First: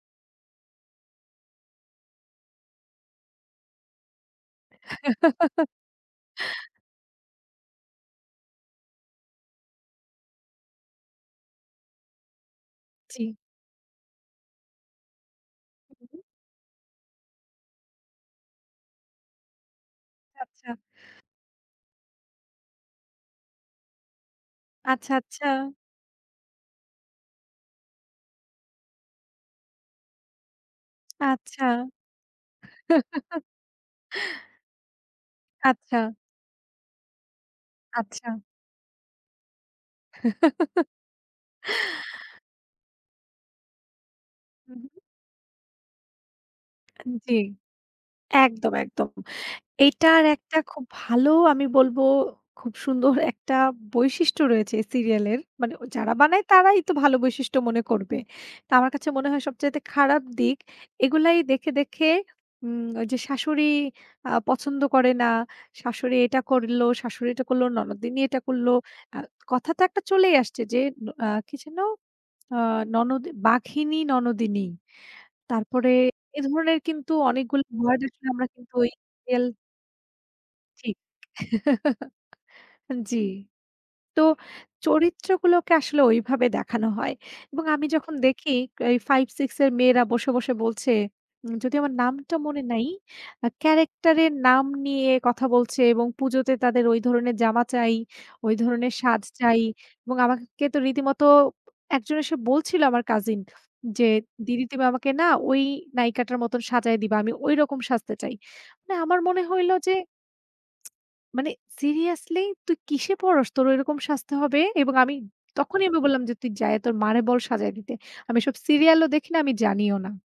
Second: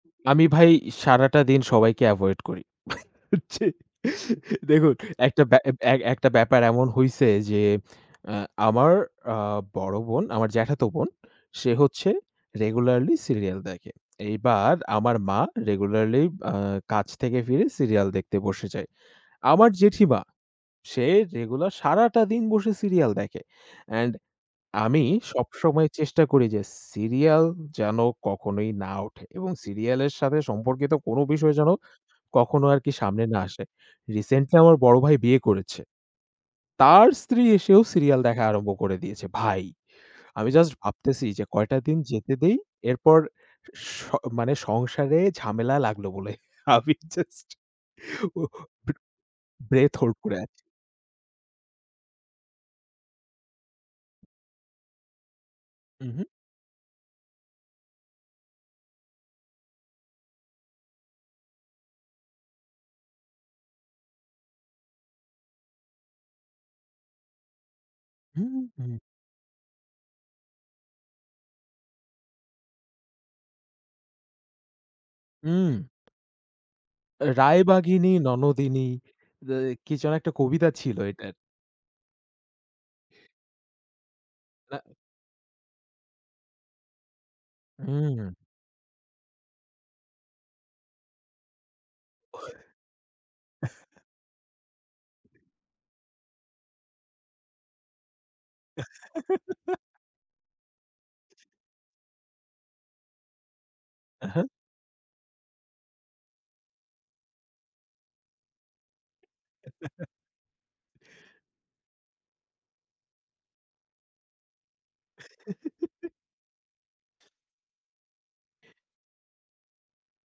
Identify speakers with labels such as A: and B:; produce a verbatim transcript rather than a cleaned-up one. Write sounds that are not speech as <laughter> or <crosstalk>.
A: আমি ভাই সারাটা দিন সবাইকে avoid করি। জ্বি। দেখুন একটা ব্যা
B: <chuckles>
A: একটা ব্যাপার এমন হইছে যে অ্যা আমার আ বড় বোন, আমার জ্যাঠাতো বোন, সে হচ্ছে regularly
B: জ্বি।
A: serial দেখে। এইবার আমার মা regularly আ কাছ থেকে ফিরে serial দেখতে বসে যায়। আমার জেঠিমা,
B: আচ্ছা।
A: সে রেগুলার সারাটা দিন বসে serial দেখে। And আমি
B: আচ্ছা, আচ্ছা।
A: সবসময় চেষ্টা করি যে Serial যেন কখনোই না ওঠে এবং serial এর সাথে সম্পর্কিত কোন বিষয়
B: আচ্ছা।
A: যেন কখনো আরকি সামনে না
B: <chuckles>
A: আসে। Recently আমার বড় ভাই বিয়ে করেছে।
B: আচ্ছা।
A: তার স্ত্রী এসেও serial
B: আচ্ছা।
A: দেখা আরম্ভ করে দিয়েছে। ভাই, আমি just ভাবতেছি যে কয়টা দিন যেতে
B: <chuckles>
A: দেই। এরপর স মানে
B: হুম, হুম।
A: সংসারে ঝামেলা লাগলো বলে। আমি
B: জ্বী।
A: just
B: একদম, একদম।
A: breathe hold
B: এটার
A: করে আছি।
B: একটা খুব ভালো আমি বলবো খুব সুন্দর একটা বৈশিষ্ট্য রয়েছে এই serial এর। মানে
A: হুম,
B: যারা
A: হুম।
B: বানায় তারাই তো ভালো বৈশিষ্ট্য মনে করবে। তো আমার কাছে মনে হয় সবচাইতে খারাপ দিক। এগুলাই দেখে, দেখে উম ওইযে শাশুড়ি আ পছন্দ করে না। শাশুড়ি এটা করলো, শাশুড়ি এটা করলো, ননদিনী এটা
A: হুম,
B: করল
A: হুম।
B: আ কথা তো একটা চলেই আসছে আ যে কি যেন নন বাঘিনী ননদিনী।
A: হুম।
B: তারপরে এ ধরণের কিন্তু অনেকগুলো
A: রায়বাগিনী,
B: আমরা কিন্তু
A: ননদিনী
B: ওই এল
A: অ্যা কি যেন একটা কবিতা
B: ঠিক।
A: ছিল এটার।
B: <chuckles> জি। তো
A: না।
B: চরিত্রগুলোকে আসলে ওইভাবে দেখানো হয় এবং আমি যখন
A: হুম।
B: দেখি এই five six এর মেয়েরা বসে, বসে বলছে যদি আমার নামটা মনে নাই, character এর নাম নিয়ে কথা বলছে এবং পুজোতে তাদের ঐ ধরনের জামা চাই, ওই ধরনের সাজ চাই এবং আমাকে তো রীতিমতো একজন এসে বলছিল আমার cousin, যে
A: অ্যা হ্যাঁ।
B: দিদি তুমি আমাকে না ওই নায়িকাটার মতো সাজাই দিবা, আমি ঐরকম সাজতে চাই। না মানে আমার মনে হইল যে মানে seriously তুই কিসে পড়স? তোর ওরকম সাজতে হবে এবং আমি তখনই আমি বললাম যে, "তুই যায়ে তোর মারে বল সাজায় দিতে। আমি এসব serial ও দেখি না আমি জানিও না।"